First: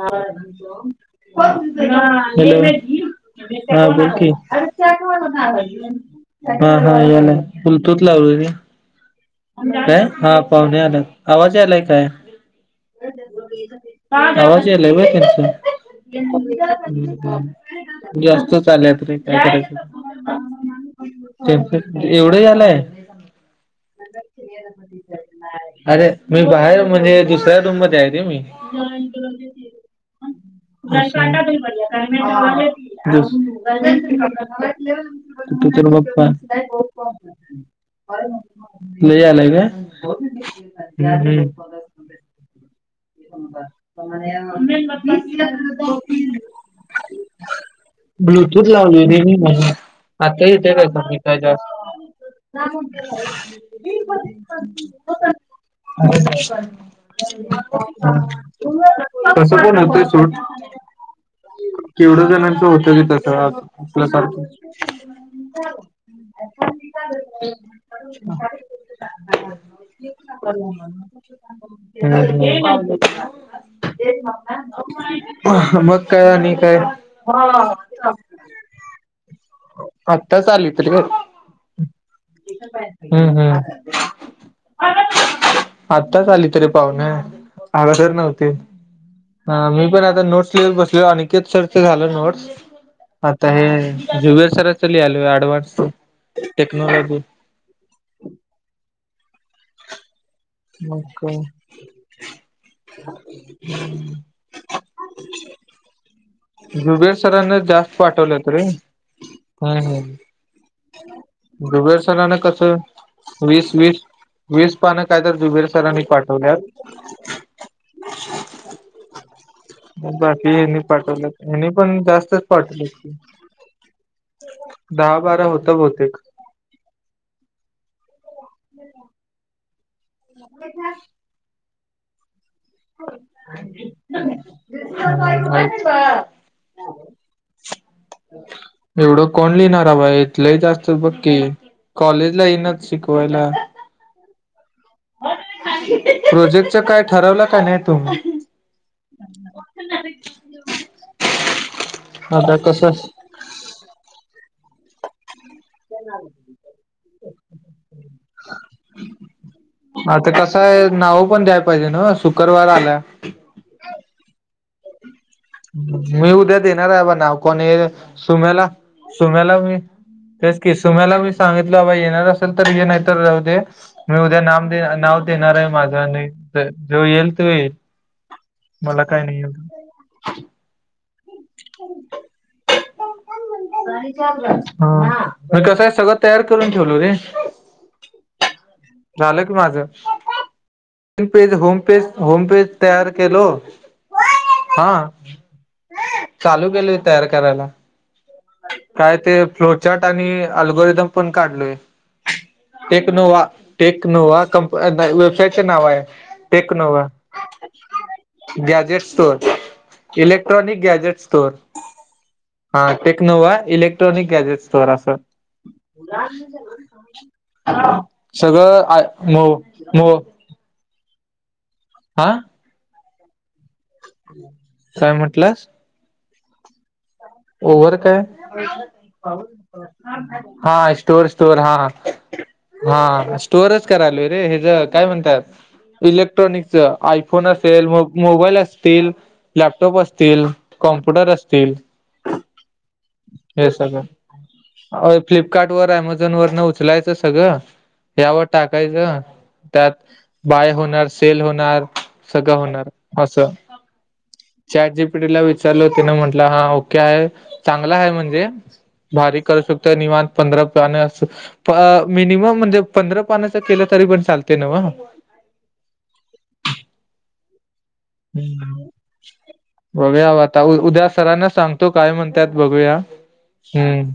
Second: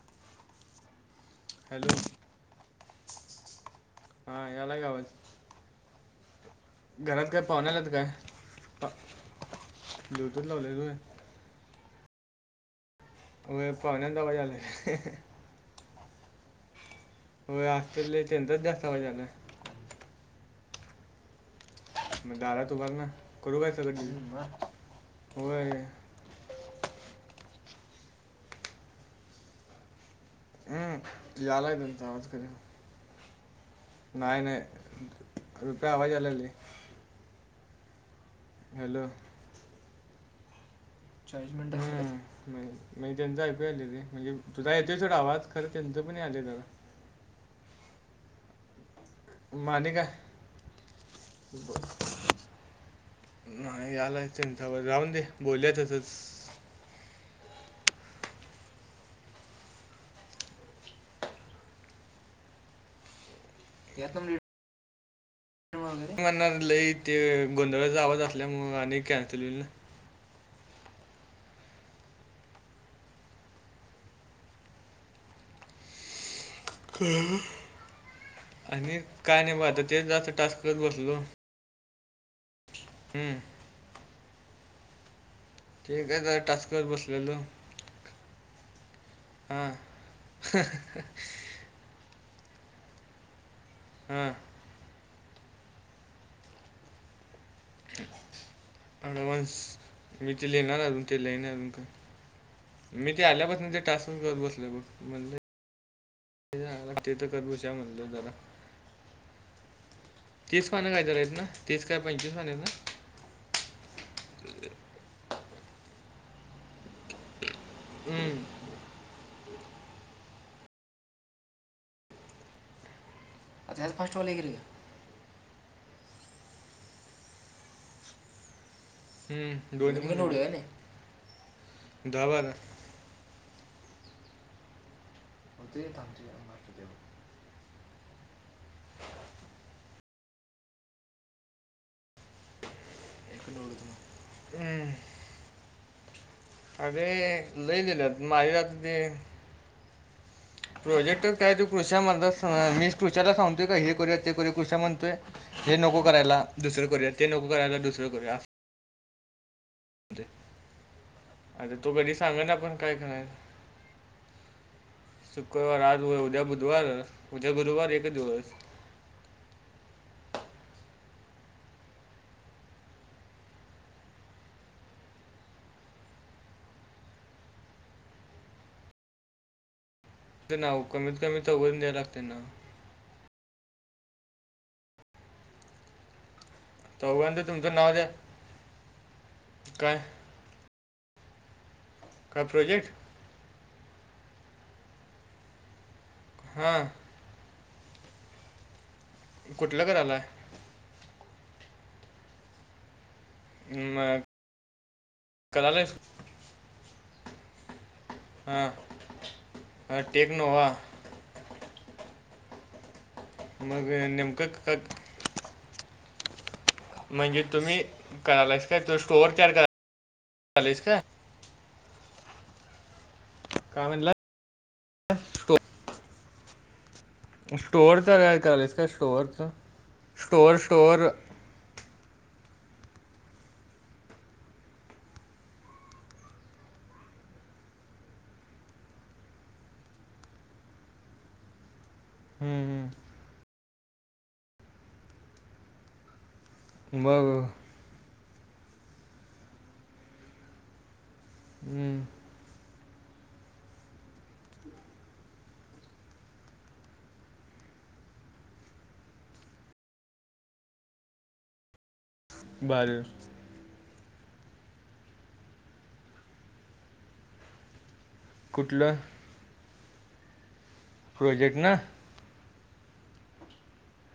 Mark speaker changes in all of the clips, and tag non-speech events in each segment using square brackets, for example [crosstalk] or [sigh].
Speaker 1: Hello.
Speaker 2: Hello
Speaker 1: हां. बोल की.
Speaker 2: हा यालाय का आवाज
Speaker 1: हा हा. यायलाय ब्लु टूथ लावलय -
Speaker 2: ब
Speaker 1: काय? हा पाहुणे आल्यात. आवाज यायलाय काय?
Speaker 2: होय पाहुण्यांचा
Speaker 1: आवाज यायलाय
Speaker 2: आलाय
Speaker 1: [unintelligible] ह.
Speaker 2: होय असतील लय त्यांचाच
Speaker 1: जास्तच
Speaker 2: जास्त
Speaker 1: आल्यात
Speaker 2: आवाज
Speaker 1: रे काय
Speaker 2: आलाय
Speaker 1: करायच?
Speaker 2: मग
Speaker 1: एवढं
Speaker 2: दारात
Speaker 1: आलंय?
Speaker 2: उभार ना करू काय चालू?
Speaker 1: अरे मी बाहेर म्हणजे दुसऱ्या रूम मध्ये आहे रे मी. कांडा
Speaker 2: हम्म
Speaker 1: बिया
Speaker 2: यालाय त्यांचा आवाज
Speaker 1: पडल्यात
Speaker 2: खरं नाही नाही
Speaker 1: काय [unintelligible] [unintelligible]
Speaker 2: रुपया आवाज
Speaker 1: बाप्पा
Speaker 2: आलाय लय हॅलो
Speaker 1: लई अलाय काय?
Speaker 2: चाळीस मिनट हम हम्. नई त्यांचं ऐकू यालय रे म्हणजे तुझा येतोय सोड आवाज खरं त्यांचं पण यायलय जरा.
Speaker 1: ब्लुटूथ लावलय रे मी. ह
Speaker 2: मग आणि काय
Speaker 1: आता येतय काय कमी काय जास्त.
Speaker 2: ब-
Speaker 1: [unintelligible]
Speaker 2: नाही यालाय त्यांचा आवाज राहून दे बोलूया तसंच
Speaker 1: कस पण होतंय सोड. केवढ जणांच होत की तस आपल्यासारखं.
Speaker 2: म्हणार लई ते गोंधळाचा आवाज असल्यामुळ आणि कॅन्सल होईल.
Speaker 1: [unintelligible] [unintelligible] हा मग काय आणि काय?
Speaker 2: आणि काय नाही बघ आता ते जास्त
Speaker 1: आत्ताच
Speaker 2: टास्क
Speaker 1: आली
Speaker 2: करत
Speaker 1: तरी काय?
Speaker 2: बसलेलो.
Speaker 1: हम्म हम्म. [unintelligible]
Speaker 2: ते काय
Speaker 1: आत्ताच
Speaker 2: जरा
Speaker 1: आली तरी
Speaker 2: टास्क करत
Speaker 1: पाहुणं.
Speaker 2: बसलेलो
Speaker 1: अगदर नव्हते ह
Speaker 2: हां
Speaker 1: मी पण आता नोट्स लिहत बसलो अनिकेत सर च झालं नोट्स आता हे
Speaker 2: हां
Speaker 1: जुवेर सराच लिहालोय अडवांस. टेक्नॉलॉजी.
Speaker 2: अडवान्स मी ते लिहणाराय
Speaker 1: मग
Speaker 2: अजून ते
Speaker 1: काय
Speaker 2: लिहाय नई अजून काय. मी ते आल्यापासनच नाही ते टास्क करत बसलोय ब म्हणजे.
Speaker 1: जुबेर सरांना
Speaker 2: बसूया
Speaker 1: जास्त
Speaker 2: म्हणलं जरा
Speaker 1: पाठवल्यात रे हम् हम
Speaker 2: तीस पानं काय जरा आहेत ना तीस काय
Speaker 1: जुबेर
Speaker 2: पंचवीस
Speaker 1: सरांना
Speaker 2: पानं आहेत
Speaker 1: कसं?
Speaker 2: ना
Speaker 1: वीस वीस वीस पानं काय तर जुबेर सरांनी पाठवल्यात.
Speaker 2: हम्म.
Speaker 1: बाकीच्यांनी पाठवल्यात हेनी पण जास्तच पाठवल्यात की.
Speaker 2: [unintelligible] फास्ट व्हालय की रे.
Speaker 1: दहा बारा होत बहुतेक.
Speaker 2: हम्म [unintelligible] दहा बारा.
Speaker 1: [unintelligible]
Speaker 2: [inaudible]
Speaker 1: एवढं कोण लिहिणारा बा इथलंही जास्त बघ की कॉलेजला इनात. शिकवायला.
Speaker 2: [unintelligible] हम्म
Speaker 1: प्रोजेक्टच
Speaker 2: अग
Speaker 1: काय ठरवलं
Speaker 2: हे लई दिल्यात माझ्या ह्यातलं दे.
Speaker 1: पटकन जा [unintelligible]
Speaker 2: प्रोजेक्ट काय तेच कृष्या मर्दा सां
Speaker 1: आता
Speaker 2: मी
Speaker 1: कसं
Speaker 2: कृष्याला सांगतोय का हे करूया ते करूया कृष्या म्हणतोय - हे नको करायला दुसरं करूया ते नको करायला दुसरं करूया आस.
Speaker 1: आता कसाय नाव पण द्याय
Speaker 2: आता
Speaker 1: पाहिजे
Speaker 2: तो
Speaker 1: नव्ह
Speaker 2: कधी सांगा ना
Speaker 1: शुक्रवार
Speaker 2: आपण काय
Speaker 1: आला.
Speaker 2: करायचं शुक्रवार आज उ-
Speaker 1: मी उद्या
Speaker 2: बुधवार
Speaker 1: देणार आहे ब ना
Speaker 2: उद्या
Speaker 1: कोणी
Speaker 2: गुरुवार एक दिवस
Speaker 1: सुम्याला सुम्याला मी तेच किस सुम्याला मी सांगितलं बाबा येणार असेल तर हे नाही तर राहुदे. मी उद्या नाम दे नाव देणार आहे माझं आणि जो येईल तो येईल. मला काय नाही.
Speaker 2: ते नाव कमीत कमी चौघं जन द्याय लागते ना.
Speaker 1: हां म कस हाय सगत तयार करून ठेवलो रे
Speaker 2: चौघांचं तुमचं नाव द्या
Speaker 1: झालं की माझं.
Speaker 2: काय
Speaker 1: मपेज होमपेज
Speaker 2: काय
Speaker 1: होमपेज
Speaker 2: प्रोजेक्ट
Speaker 1: तयार केलो हा चालू
Speaker 2: हां
Speaker 1: केलोय तयार करायला. काय ते
Speaker 2: कुठलं
Speaker 1: फ्लोचाट
Speaker 2: करायला
Speaker 1: आणि अलगोरिदम पण काढलोय टेक नोवा.
Speaker 2: मग
Speaker 1: टेकनोवा कं वेबसाइटचं
Speaker 2: करायला
Speaker 1: नाव आहे टेकनोवा.
Speaker 2: हां
Speaker 1: gadget store
Speaker 2: take Nova
Speaker 1: electronic gadget store हा. टेक्नोवा
Speaker 2: मग
Speaker 1: इलेक्ट्रॉनिक
Speaker 2: नेमकं
Speaker 1: गॅजेट
Speaker 2: क-
Speaker 1: स्टोर अस.
Speaker 2: म्हणजे तुम्ही करायलायस
Speaker 1: सगळं म म
Speaker 2: कॉलेज का?
Speaker 1: आं.
Speaker 2: का म्हणला?
Speaker 1: काय म्हटलास? ओवर्हर
Speaker 2: स्टोअरच काय करायलास स्टोअरच
Speaker 1: काय
Speaker 2: स्टोअर
Speaker 1: हा
Speaker 2: स्टोअर
Speaker 1: स्टोर स्टोअर हा. हा स्टोअरच करायलोय रे हेज काय म्हणतात. इलेक्ट्रॉनिकच आयफोन असेल मो मोबाईल असतील. लॅपटॉप असतील कॉम्प्युटर असतील.
Speaker 2: हम्म हम्म.
Speaker 1: हे सगळं फ्लिपकार्ट वरनं अमेझॉन वर न्ह उचलायच
Speaker 2: मग
Speaker 1: सगळं यावर टाकायचं त्यात बाय होणार सेल होणार
Speaker 2: हम्म,
Speaker 1: सगळं होणार. असं चॅट जीपीटीला विचारल तिने म्हटलं हा ओ के हाय चांगला हाय म्हणजे भारी करू शकतो निमान पंधरा पाने प मिनिमम म्हणजे
Speaker 2: बर
Speaker 1: पंधरा पानाच केलं तरी पण चालते न्हव? हम
Speaker 2: कुठलं
Speaker 1: बघुयाबा आता उ उद्या सरांना
Speaker 2: प्रोजेक्ट ना
Speaker 1: सांगतो काय म्हण त्यात बघूया हम्म.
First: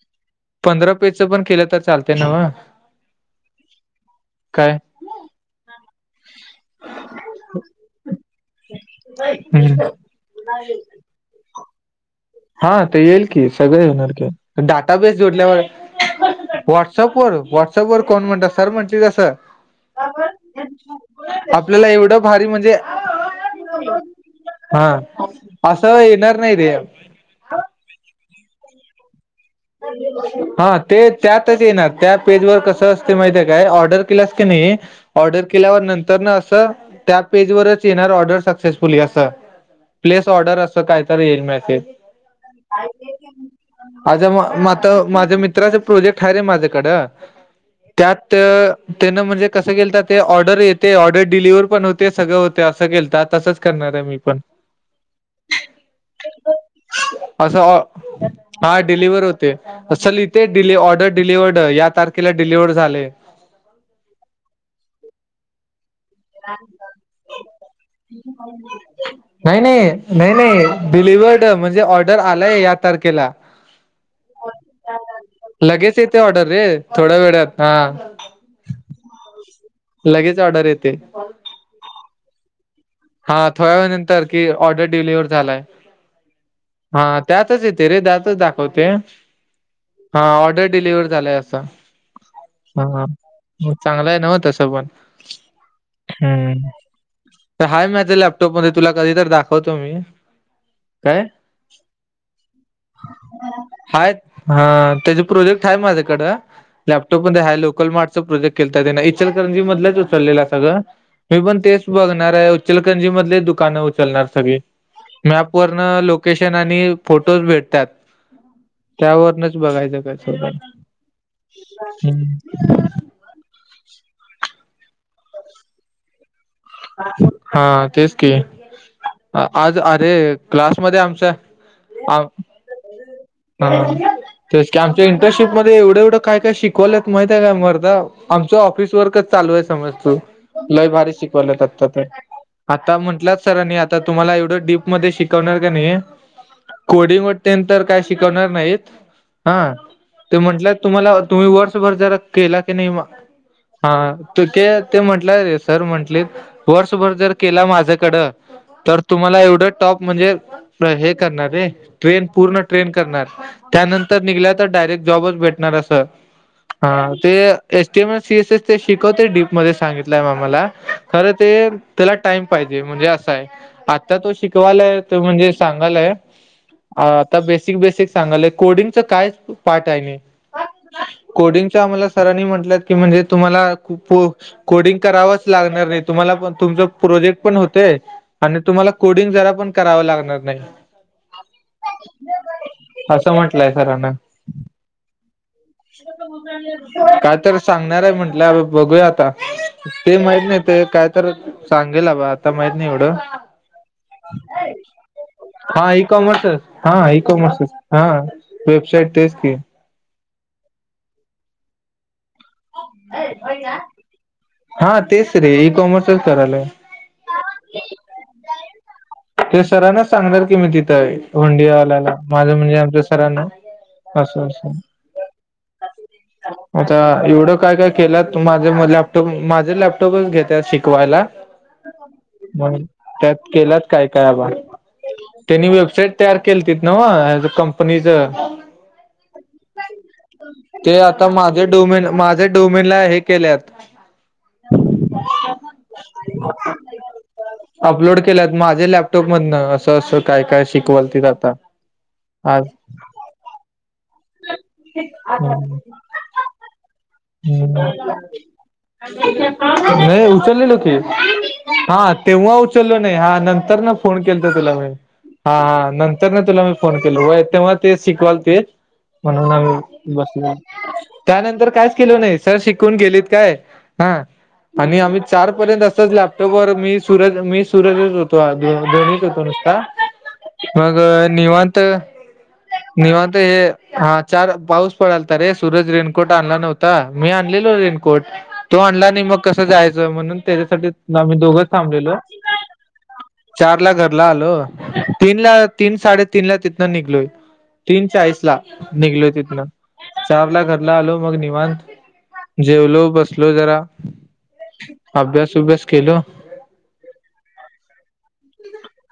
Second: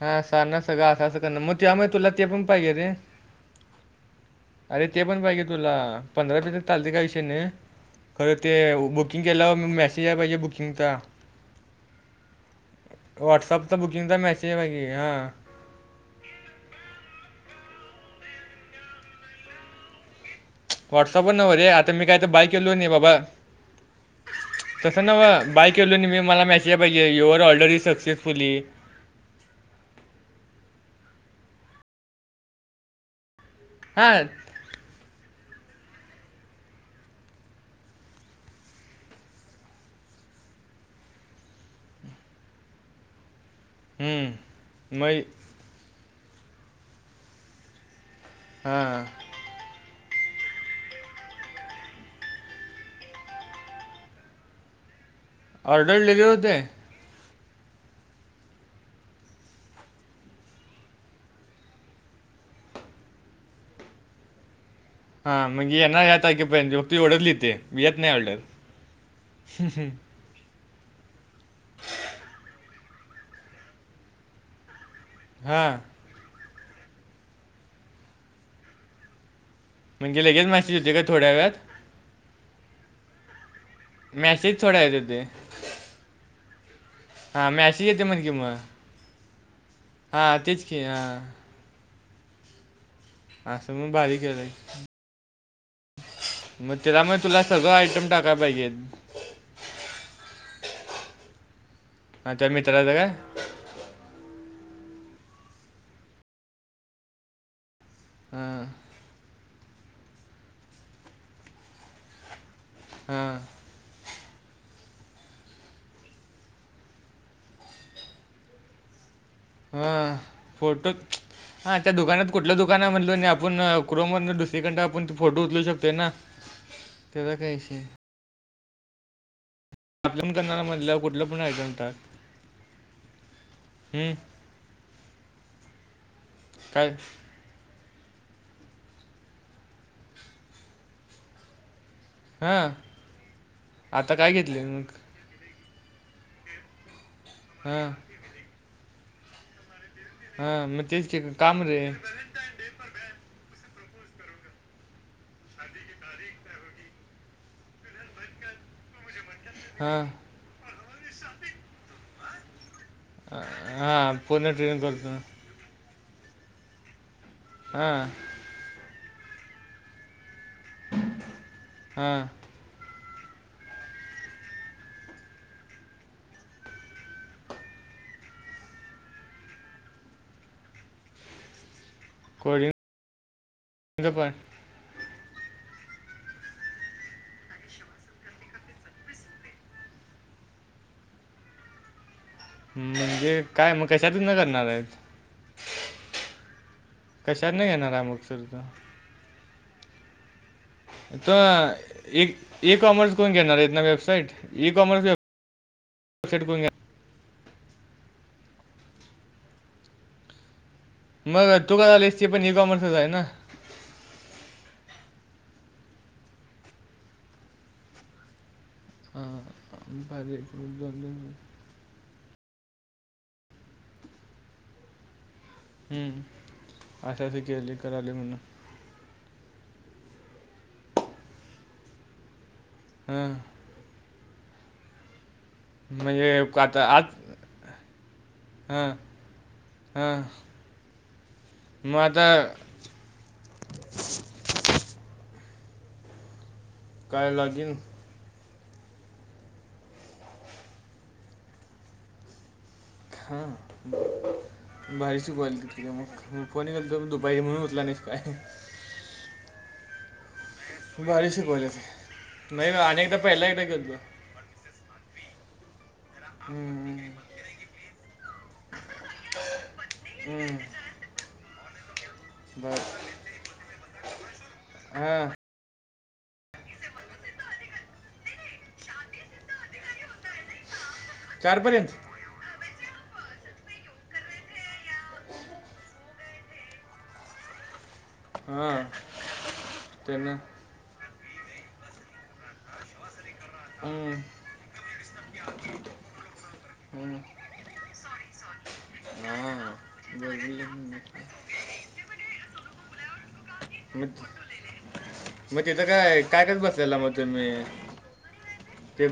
Speaker 2: हा सांना सगळं
Speaker 1: पंधरा
Speaker 2: असं असं
Speaker 1: पेजच
Speaker 2: करण
Speaker 1: पण
Speaker 2: म
Speaker 1: केलं तर
Speaker 2: त्यामुळे तुला
Speaker 1: चालते
Speaker 2: ते
Speaker 1: नव
Speaker 2: पण पाहिजे रे.
Speaker 1: काय
Speaker 2: अरे ते पण पाहिजे तुला पंधरा पेजेस चालते काय विषय नाय. खरं ते बुकिंग केल्याव म
Speaker 1: हम्म
Speaker 2: मेसेज याय पाहिजे बुकिंगचा.
Speaker 1: हा तो येईल की
Speaker 2: व्हॉट्सअपचा
Speaker 1: सगळ होणार
Speaker 2: बुकिंगचा
Speaker 1: की
Speaker 2: मेसेज आहे पाहिजे
Speaker 1: डाटा बेस
Speaker 2: हां
Speaker 1: जोडल्या ओय व्हॉट्सअप वर व्हॉट्सअप वर कोण म्हणत सर म्हणतलीत असं?
Speaker 2: व्हॉट्सअपवर नव रे आता मी काय तर बाय
Speaker 1: म्हणजे
Speaker 2: केलो नाही बाबा.
Speaker 1: हा
Speaker 2: तसं नव बाय केलो
Speaker 1: असं
Speaker 2: नी मी
Speaker 1: येणार
Speaker 2: मला
Speaker 1: नाही
Speaker 2: मेसेज
Speaker 1: रे
Speaker 2: याय पाहिजे युअर ऑर्डर इस सक्सेसफुली
Speaker 1: हा ते त्यातच येणार त्या पेज वर कसं असते माहिती काय ऑर्डर
Speaker 2: हां
Speaker 1: केलास क नई ऑर्डर केल्यावर नंतरन असं त्या पेजवरच येणार ऑर्डर सक्सेसफुली असं. प्लेस ऑर्डर असं कायतर येईल मेसेज. आता
Speaker 2: हम्म.
Speaker 1: म मता
Speaker 2: मग
Speaker 1: माझ्या मित्राचा प्रोजेक्ट हाय रे माझ्याकडं. त्यात
Speaker 2: हां.
Speaker 1: तेनं म्हणजे कसं केलता ते ऑर्डर येते ऑर्डर डिलिवर्हर पण होते सगळं होते असं केलता तसंच करणार आहे मी पण.
Speaker 2: ऑर्डर दिली होते?
Speaker 1: असं ऑ हा डिलिवर्हर होत ते अस लिहिते डीले ऑर्डर डलिव्हर्ड या तारखेला डिलिवर्ड झाले.
Speaker 2: हा मग ये ना याता की पघ तू ओढरलीि ते वयत नाही ढल
Speaker 1: नाही नाही नाही नाही डिलिवर्ड म्हणजे ऑर्डर आलाय या तारखेला
Speaker 2: ह
Speaker 1: लगेच येते ऑर्डर रे थोड्या वेळात हा
Speaker 2: म्हणे लगेच
Speaker 1: ऑर्डर
Speaker 2: मसेज
Speaker 1: येते
Speaker 2: होते का थोड्या वेात
Speaker 1: हा थोड्या वे नंतर की
Speaker 2: मॅसेज थोड्या
Speaker 1: ऑर्डर
Speaker 2: वेळात येते.
Speaker 1: डिलिव्ह झालाय हा
Speaker 2: हां,
Speaker 1: त्यातच
Speaker 2: मॅसेज
Speaker 1: येते रे
Speaker 2: म्हण की
Speaker 1: त्यातच
Speaker 2: मग.
Speaker 1: दाखवते हा
Speaker 2: हां,
Speaker 1: ऑर्डर
Speaker 2: तेच की.
Speaker 1: डिलिवर्ह झालाय
Speaker 2: हां.
Speaker 1: असा हा म
Speaker 2: असं मग भारी
Speaker 1: चांगलंय नव
Speaker 2: केलं
Speaker 1: तस
Speaker 2: की.
Speaker 1: पण हम्म
Speaker 2: त्यामुळे तुला
Speaker 1: तर
Speaker 2: सगळं
Speaker 1: हाय
Speaker 2: आयटम
Speaker 1: माझ
Speaker 2: टाकायला
Speaker 1: लॅपटॉप मध्ये
Speaker 2: पाहिजेत.
Speaker 1: तुला कधी तर दाखवतो मी काय
Speaker 2: हां कमी रा का
Speaker 1: हा हा त्याचे प्रोजेक्ट आहे माझ्याकडं लॅपटॉपमध्ये आहे लोक प्रेक्
Speaker 2: हां,
Speaker 1: इचलकरंजीधच उचललेलं सगं मी पण तेच ब उचलकंजी मध
Speaker 2: हां,
Speaker 1: दुकानं उचलणार सगळी मॅप वरन लोकेशन आणि फोटोज भेटतात त्यावरच बघायचं का
Speaker 2: हां. फोटो हा त्या दुकानात
Speaker 1: हम्म
Speaker 2: कुठलं दुकान आहे म्हणलो आणि आपण कुक दुसरीकडडे आपण फोटो उचलू शकते ना त्याचा काय
Speaker 1: हा
Speaker 2: विषय?
Speaker 1: तेच कि आज अरे
Speaker 2: आपण करणार म्हटलं
Speaker 1: क्लासमध्येध्ये
Speaker 2: कुठलं
Speaker 1: आमच्या
Speaker 2: पण आयटम टाक
Speaker 1: आ
Speaker 2: हम्म,
Speaker 1: ह ते की आमच्या इंटर्नशिपमध्येध्ये एवढं एवढं काय काय शिकवल्या माहि काय मरदा आमच ऑफिस वर्कच चालू आहे समज तू लय भारी शिकवला आ तर
Speaker 2: हां
Speaker 1: आता म्हंटला सरनी आता
Speaker 2: काय
Speaker 1: तुम्हाला
Speaker 2: घेतले
Speaker 1: एवढं डीप
Speaker 2: मग
Speaker 1: मध्ये शिकवणार का नाही कोडिंग वाटते नंत
Speaker 2: हां
Speaker 1: काय शिकवणार नाहीत हा ते
Speaker 2: हां
Speaker 1: म्हटलंय
Speaker 2: मग तेच
Speaker 1: तुम्हाला
Speaker 2: की
Speaker 1: तुम्ही
Speaker 2: काम रे
Speaker 1: वर्षभरच्यारा केला की नाही हा त ते ते म्हटलं रे सर म्हंटले वर्षभर जर केला माझ्याकडं तर तुम्हाला एवढं टॉप
Speaker 2: हां
Speaker 1: म्हणजे हे करणारे ट्रेन पूर्ण ट्रेन
Speaker 2: हां
Speaker 1: त्यानंतर निघ
Speaker 2: पूर्ण
Speaker 1: तर
Speaker 2: ट्रेन
Speaker 1: डायरेक्
Speaker 2: करतो
Speaker 1: जॉबच भेटणार अस
Speaker 2: हां
Speaker 1: एसटीएम सी एस एस ते शिकवते डीप मध्ये सांगितलंय म मला खरं ते त्याला
Speaker 2: हां
Speaker 1: टाइम जे म्हणजे असंय आता तो शिकवालाय म्हणजे सांगालाय बेसिक बेसिक सांगलय कोडिंगच काय पार्ट आहे कोडिंग आम्हाला सरांनी म्हट
Speaker 2: कोडिंगचं
Speaker 1: की म्हणजे तुम्हाला खूप
Speaker 2: पण
Speaker 1: कोडिंग करावाच लागणार नाही तुम्हाला पण तुमच प्रोजेक्ट पण होतय आणि तुम्हाला कोडिंग जरा पण करावं लागणार नाही असं
Speaker 2: म्हणजे काय
Speaker 1: म्हटलंय
Speaker 2: मग
Speaker 1: सरांना
Speaker 2: कशात न करणार आहेत
Speaker 1: काय
Speaker 2: कशात
Speaker 1: तर
Speaker 2: नाही घेणार
Speaker 1: सांगणार आहे
Speaker 2: मग सर तो
Speaker 1: म्हटलं बघूया आता ते माहित नाही ते काय तर
Speaker 2: तो
Speaker 1: सांगेल बा
Speaker 2: एक
Speaker 1: आता माहत
Speaker 2: ई
Speaker 1: नाही एवढं
Speaker 2: कॉमर्स कोण घेणार आहेत ना वेबसाईट ई कॉमर्स
Speaker 1: हा इई
Speaker 2: वेबसाईट
Speaker 1: कॉमर्स
Speaker 2: कोण घेणार
Speaker 1: हा इई कॉमर्सस हा वेबसाईट तेच की
Speaker 2: मगर तु का आले तेी प नि कमर्सत हो आहे ना
Speaker 1: हा तेच रे इई कॉमर्सच करायलाय
Speaker 2: हां,
Speaker 1: ते सरांनाच
Speaker 2: बरं,
Speaker 1: सांगणार
Speaker 2: एक,
Speaker 1: कि मी तिथं
Speaker 2: दोन,
Speaker 1: आहे
Speaker 2: दोन.
Speaker 1: होंडिया आल्याला माझं म्हणजे आमचं सरांना असं अससं
Speaker 2: हम्म.
Speaker 1: आता
Speaker 2: असं असं
Speaker 1: एवढं
Speaker 2: केले
Speaker 1: काय काय
Speaker 2: कराले
Speaker 1: केलं
Speaker 2: म्हणून
Speaker 1: तुम्हा लॅपटॉप माझे लॅपटॉपच घेते शिकवायला. मग
Speaker 2: हां
Speaker 1: त्यात केलात काय काय आबा त्यांनी वेबसाईट तयार
Speaker 2: म्हणजे
Speaker 1: केली त
Speaker 2: आता
Speaker 1: नाव
Speaker 2: आज
Speaker 1: ज कंपनीचं
Speaker 2: हां. हां
Speaker 1: ते आता माझे
Speaker 2: मग
Speaker 1: डोमेन
Speaker 2: आता
Speaker 1: माझे डोम. तला हे केल्यात.
Speaker 2: कायलाग.
Speaker 1: अपलोड केल्यात माझे लॅपटॉप मधन, असं असं काय काय शिकवाल ते आता. आज.
Speaker 2: हां भारीची क्वालिटी
Speaker 1: हम्म
Speaker 2: किे मग फोन घ दु. बै म्हणून उतला
Speaker 1: हम्म
Speaker 2: नाही काय?
Speaker 1: नाही उचलले न.
Speaker 2: भारी शिकवायला ते
Speaker 1: हा तेव्हा
Speaker 2: ना,
Speaker 1: उचललो नाही
Speaker 2: अनेकदा
Speaker 1: हा
Speaker 2: पहिला एकदा
Speaker 1: नंतर ना
Speaker 2: गेलतो
Speaker 1: फोन. तुला म ह नंतर तुला मी फोन
Speaker 2: हम्म,
Speaker 1: केल ते. ते शिकवाल ते म्हणून, आम्ही बसल
Speaker 2: हम्म,
Speaker 1: त्यानंतर कायच केल नाही. सर
Speaker 2: बर
Speaker 1: शिकून गेलीत काय हा आणि आम्ही
Speaker 2: हां
Speaker 1: चार. र्यंत असच लॅपटॉप व मी सरज मी सूरजच होतो दोन्हीच होतो नुसता. मग निवांत.
Speaker 2: चारपर्यंत
Speaker 1: निवत हे हा चार पाऊस पडल तर रे सरज रेनकोट आणला नव्हता. मी आणलेलो रेनकोट तो
Speaker 2: हां
Speaker 1: आणला आणि, मग कसं जायचं
Speaker 2: त्यांना
Speaker 1: म्हणून त्याच्यासाठी ना मी दोघच थांबलेलो चार ला
Speaker 2: हम्म,
Speaker 1: घरला आलो. तीन ला तीन साडे तीन ला तिथन
Speaker 2: हम्म,
Speaker 1: निघलोय. तीन चाळीस ला निघलो तिथन
Speaker 2: हां बरं,
Speaker 1: चार ला
Speaker 2: बरं,
Speaker 1: घरला आलो
Speaker 2: बरं.
Speaker 1: मग निवण. जेवलो बसलो जरा
Speaker 2: मग
Speaker 1: अभ्यास
Speaker 2: मग तिथं
Speaker 1: उभ्यास केलो
Speaker 2: काय काय काच बसायला मग तुम म्ही.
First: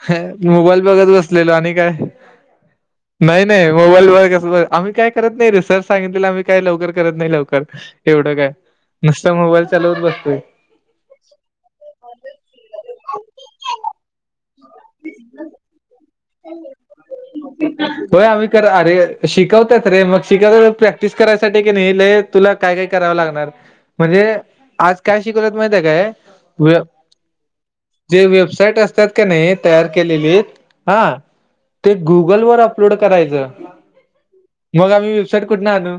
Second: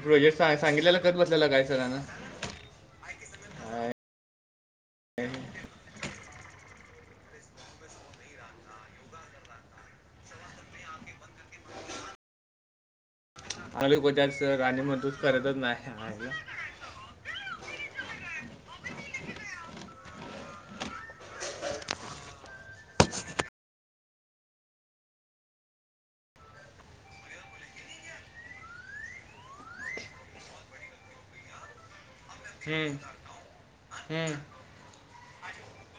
Speaker 1: ह मोबाईल
Speaker 2: सांगितलेलं
Speaker 1: बघत
Speaker 2: करत बसलेला
Speaker 1: बसलेलो आणि काय?
Speaker 2: सरांना
Speaker 1: नाही नाही
Speaker 2: हाय.
Speaker 1: मोबाईल व कस आम्ही काय करत नाही, रिसर्च सांगितले आम्ही काय लवकर. करत नाही लवकर एवढं काय, नुसत मोबाईल चालवत बसतोय.
Speaker 2: अ कोतच राणी म्हण तोच करतच नाही.
Speaker 1: होय आम्ही कर अरे शिकवतात रे मग शिकवत प्रॅक्टिस करायसाठी की नाहीले. तुला काय काय करावं लागणार. म्हणजे आज काय शिकवत माहिित आहे काय? जे वेबसाईट असतात का नाही तयार केलेली. हा ते गुगल वर अपलोड
Speaker 2: हम्म,
Speaker 1: करायचं.
Speaker 2: हम्म.
Speaker 1: मग आम्ही व्यवसाईर कुठून आलो.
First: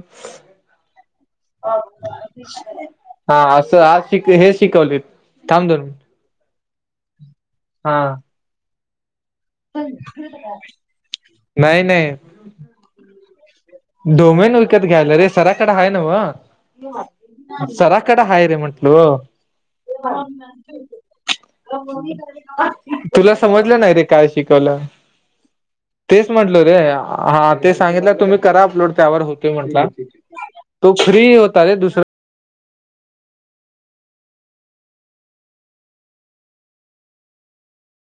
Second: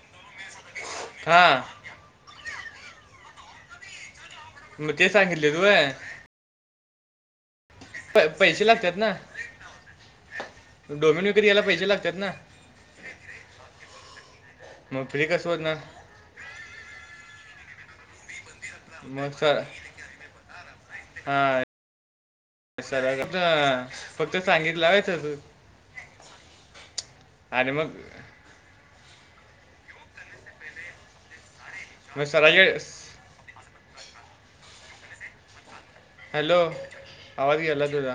Speaker 2: हां.
Speaker 1: हा असं आज श हे
Speaker 2: मग
Speaker 1: शिकवले
Speaker 2: ते सांगितले तू
Speaker 1: थांब दून. हा.
Speaker 2: प- पैसे लागतात ना डोमिनोिक याला
Speaker 1: नाही,
Speaker 2: पैसे
Speaker 1: नाही.
Speaker 2: लागतात ना. [inaudible]
Speaker 1: डोमेन विकत
Speaker 2: मग
Speaker 1: घ्यायला
Speaker 2: फ्री
Speaker 1: रे
Speaker 2: कसं होत
Speaker 1: सराकड आहे ना, म सराकडं आहेा रे म्हण. हो.
Speaker 2: मग सर हा सर
Speaker 1: तुला
Speaker 2: फक्त
Speaker 1: समजलं नाही रे काय
Speaker 2: फक्त
Speaker 1: शिकवलं.
Speaker 2: सांगितलं आहे सर तू
Speaker 1: तेच म्हटलं रे हा
Speaker 2: आणि
Speaker 1: ते
Speaker 2: मग
Speaker 1: सांगितलं तुम्ही? अलोड त्या म्ह तो फ्री होता दु. [unintelligible]
Speaker 2: म सर आ [unintelligible] हॅलो आवाज गला तुझ.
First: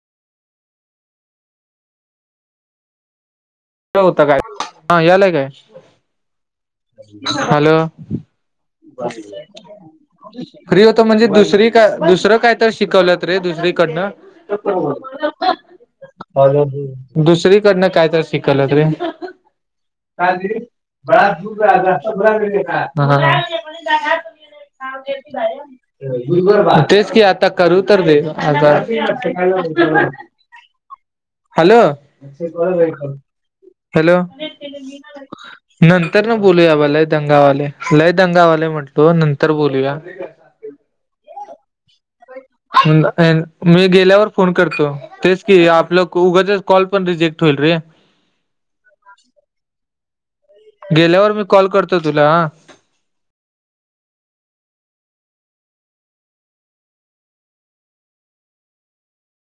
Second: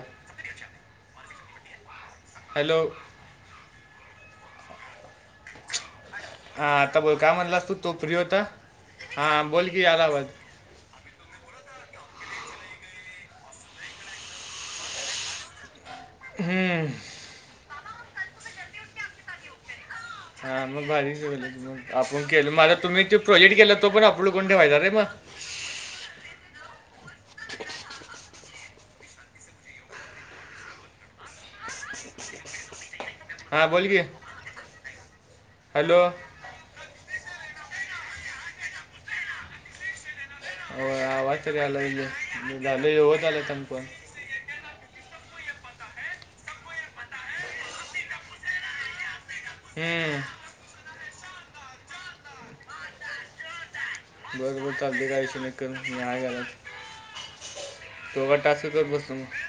Speaker 2: हॅलो.
Speaker 1: होत काय हा यालाय काय.
Speaker 2: हा आता बोल काय म्हधला असतो,
Speaker 1: हॅलो
Speaker 2: तो फ्री होता हा बोल की अलाबाद.
Speaker 1: फ्री होत म्हणजे दुसरी काय, दुसरं काय तर शिकवलंत रे दुसरीकडनं. [unintelligible] अ
Speaker 2: हम्म
Speaker 1: दुसरीकडनं कायत शिकल ते. का
Speaker 2: हां मग भारी
Speaker 1: बडा
Speaker 2: केलं
Speaker 1: दूर
Speaker 2: तू. मग आपण केलं मग आता
Speaker 1: पंधरा
Speaker 2: तुम्ही ते प्रोजेक्ट केला
Speaker 1: महिने
Speaker 2: तो पण अपलोड करून ठेवायचा रे
Speaker 1: का
Speaker 2: मग
Speaker 1: झा तेच कि आता करू तर दे आ हॅलो
Speaker 2: हां बोल की
Speaker 1: हॅलो
Speaker 2: हॅलो
Speaker 1: नंतर ना बोलूया बा लय दंगावाले लय दंगावाले म्हटलो नंतर बोलूया
Speaker 2: हो आवाचरीलाे
Speaker 1: मी गेल्यावर फोन करतो तेच की आपलं उग कॉल पण रिजेक्ट होईल रे
Speaker 2: हम
Speaker 1: गेल्यावर मी कॉल करतो तुला
Speaker 2: बोत बोलचा बघायश न कर निहा ग तो वाट असू कर बसत मग